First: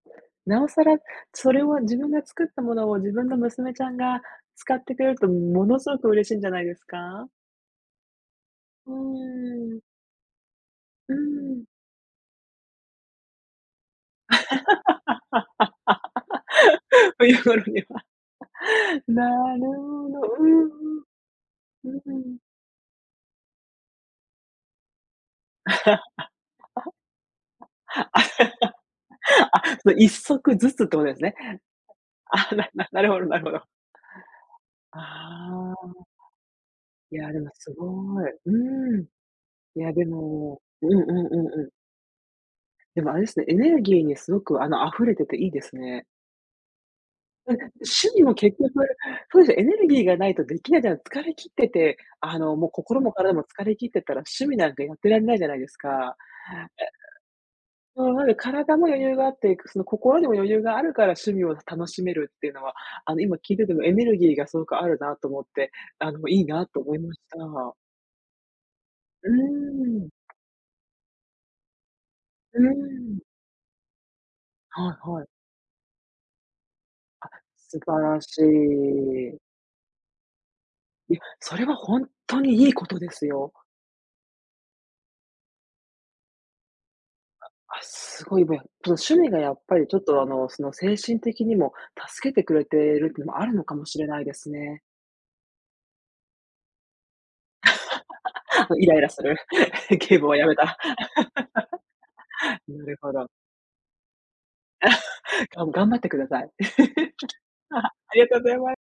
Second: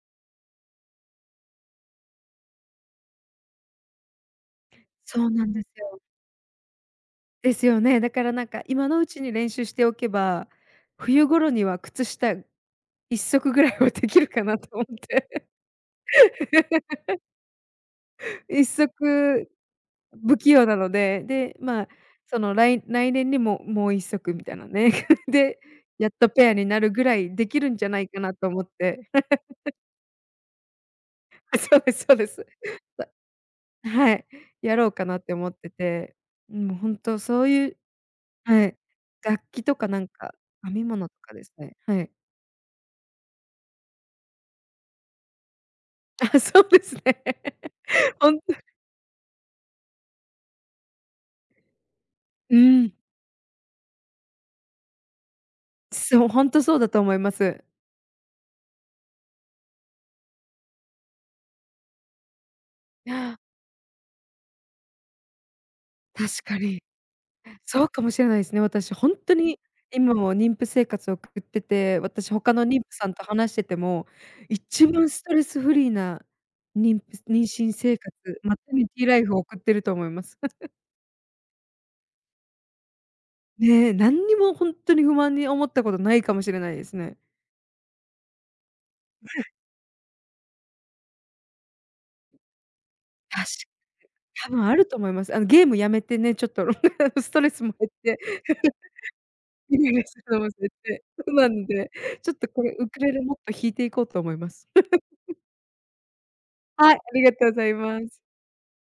なおさら、それを、自分が作ったものを、自分の娘ちゃんが使ってくれるそと、うなんでものすすごよ。く嬉しいんじゃないですか？ですよね。だから、なんか、今うのうちに練習しーん。ておけば、うー冬頃ん。には靴下1足ぐらいはできるかなと思って。冬頃には、1足なるほど。不う器ん用うなのん。で、で、ま、うんうん。そのらい来年にももう1足みたいなね。で、やっ とペアになるぐらい出来るんじゃないかあ、なと思って。その、1足ずつってことですね。あ、そうですそうです。あ、なななだるほどなるほど。はい、やろうかなって思ってああ。て。うん、ほんいとや、でそうも、いすうごい。はい、うーん。楽器といか、や、なでんか、も編みうんう物んとうかですんうん。ね、はい。でも、あれですね、エネルギーにすごく、あの、溢れてていいですね。ああ、そうですね。うん、趣 味ほもんと結局、そうですね、エネルギーがないとできないじゃん、疲れ切ってて、あの、うも、ーん。心も体も疲れ切ってたら趣味なんかやってられないじゃないですか。そう、ほんと、そうだと思います。ええうん、ほら、体も余裕があって、くその心にも余裕があるから趣味を楽しめるっていうのは、いあの、今や。聞いててもエネルギーがすごくあるなと思って、あの、たいしいかなとに。思いました。そうかもしれないですね。私ほんうとに、ーん。今も妊婦生活送ってて、私他うーの妊婦さんん。と話してても、一はい番はスい。トレスフリーな妊婦あ、妊娠素生晴活、らしマタニティライフをい。送ってると思います。いや、それはほんとに、いいことですよ。ね、何にもほんとに不満に思ったことないかもしれないですね。あ、あ、すごいびやその趣味がや っぱりちょっと、あの、その精神的にも助けてくれてるっていうの、あたるのしかもしれないです多分あね。ると思います。あの、ゲーム止めてね、ちょっと ストレスも減って。も、イライラする ゲームはやめた。うまんで、ちょっと これなウるクレほレど。もっと弾いていこうと思います。がん頑張ってください。はい、ありがとう ございあます。りがとうございます。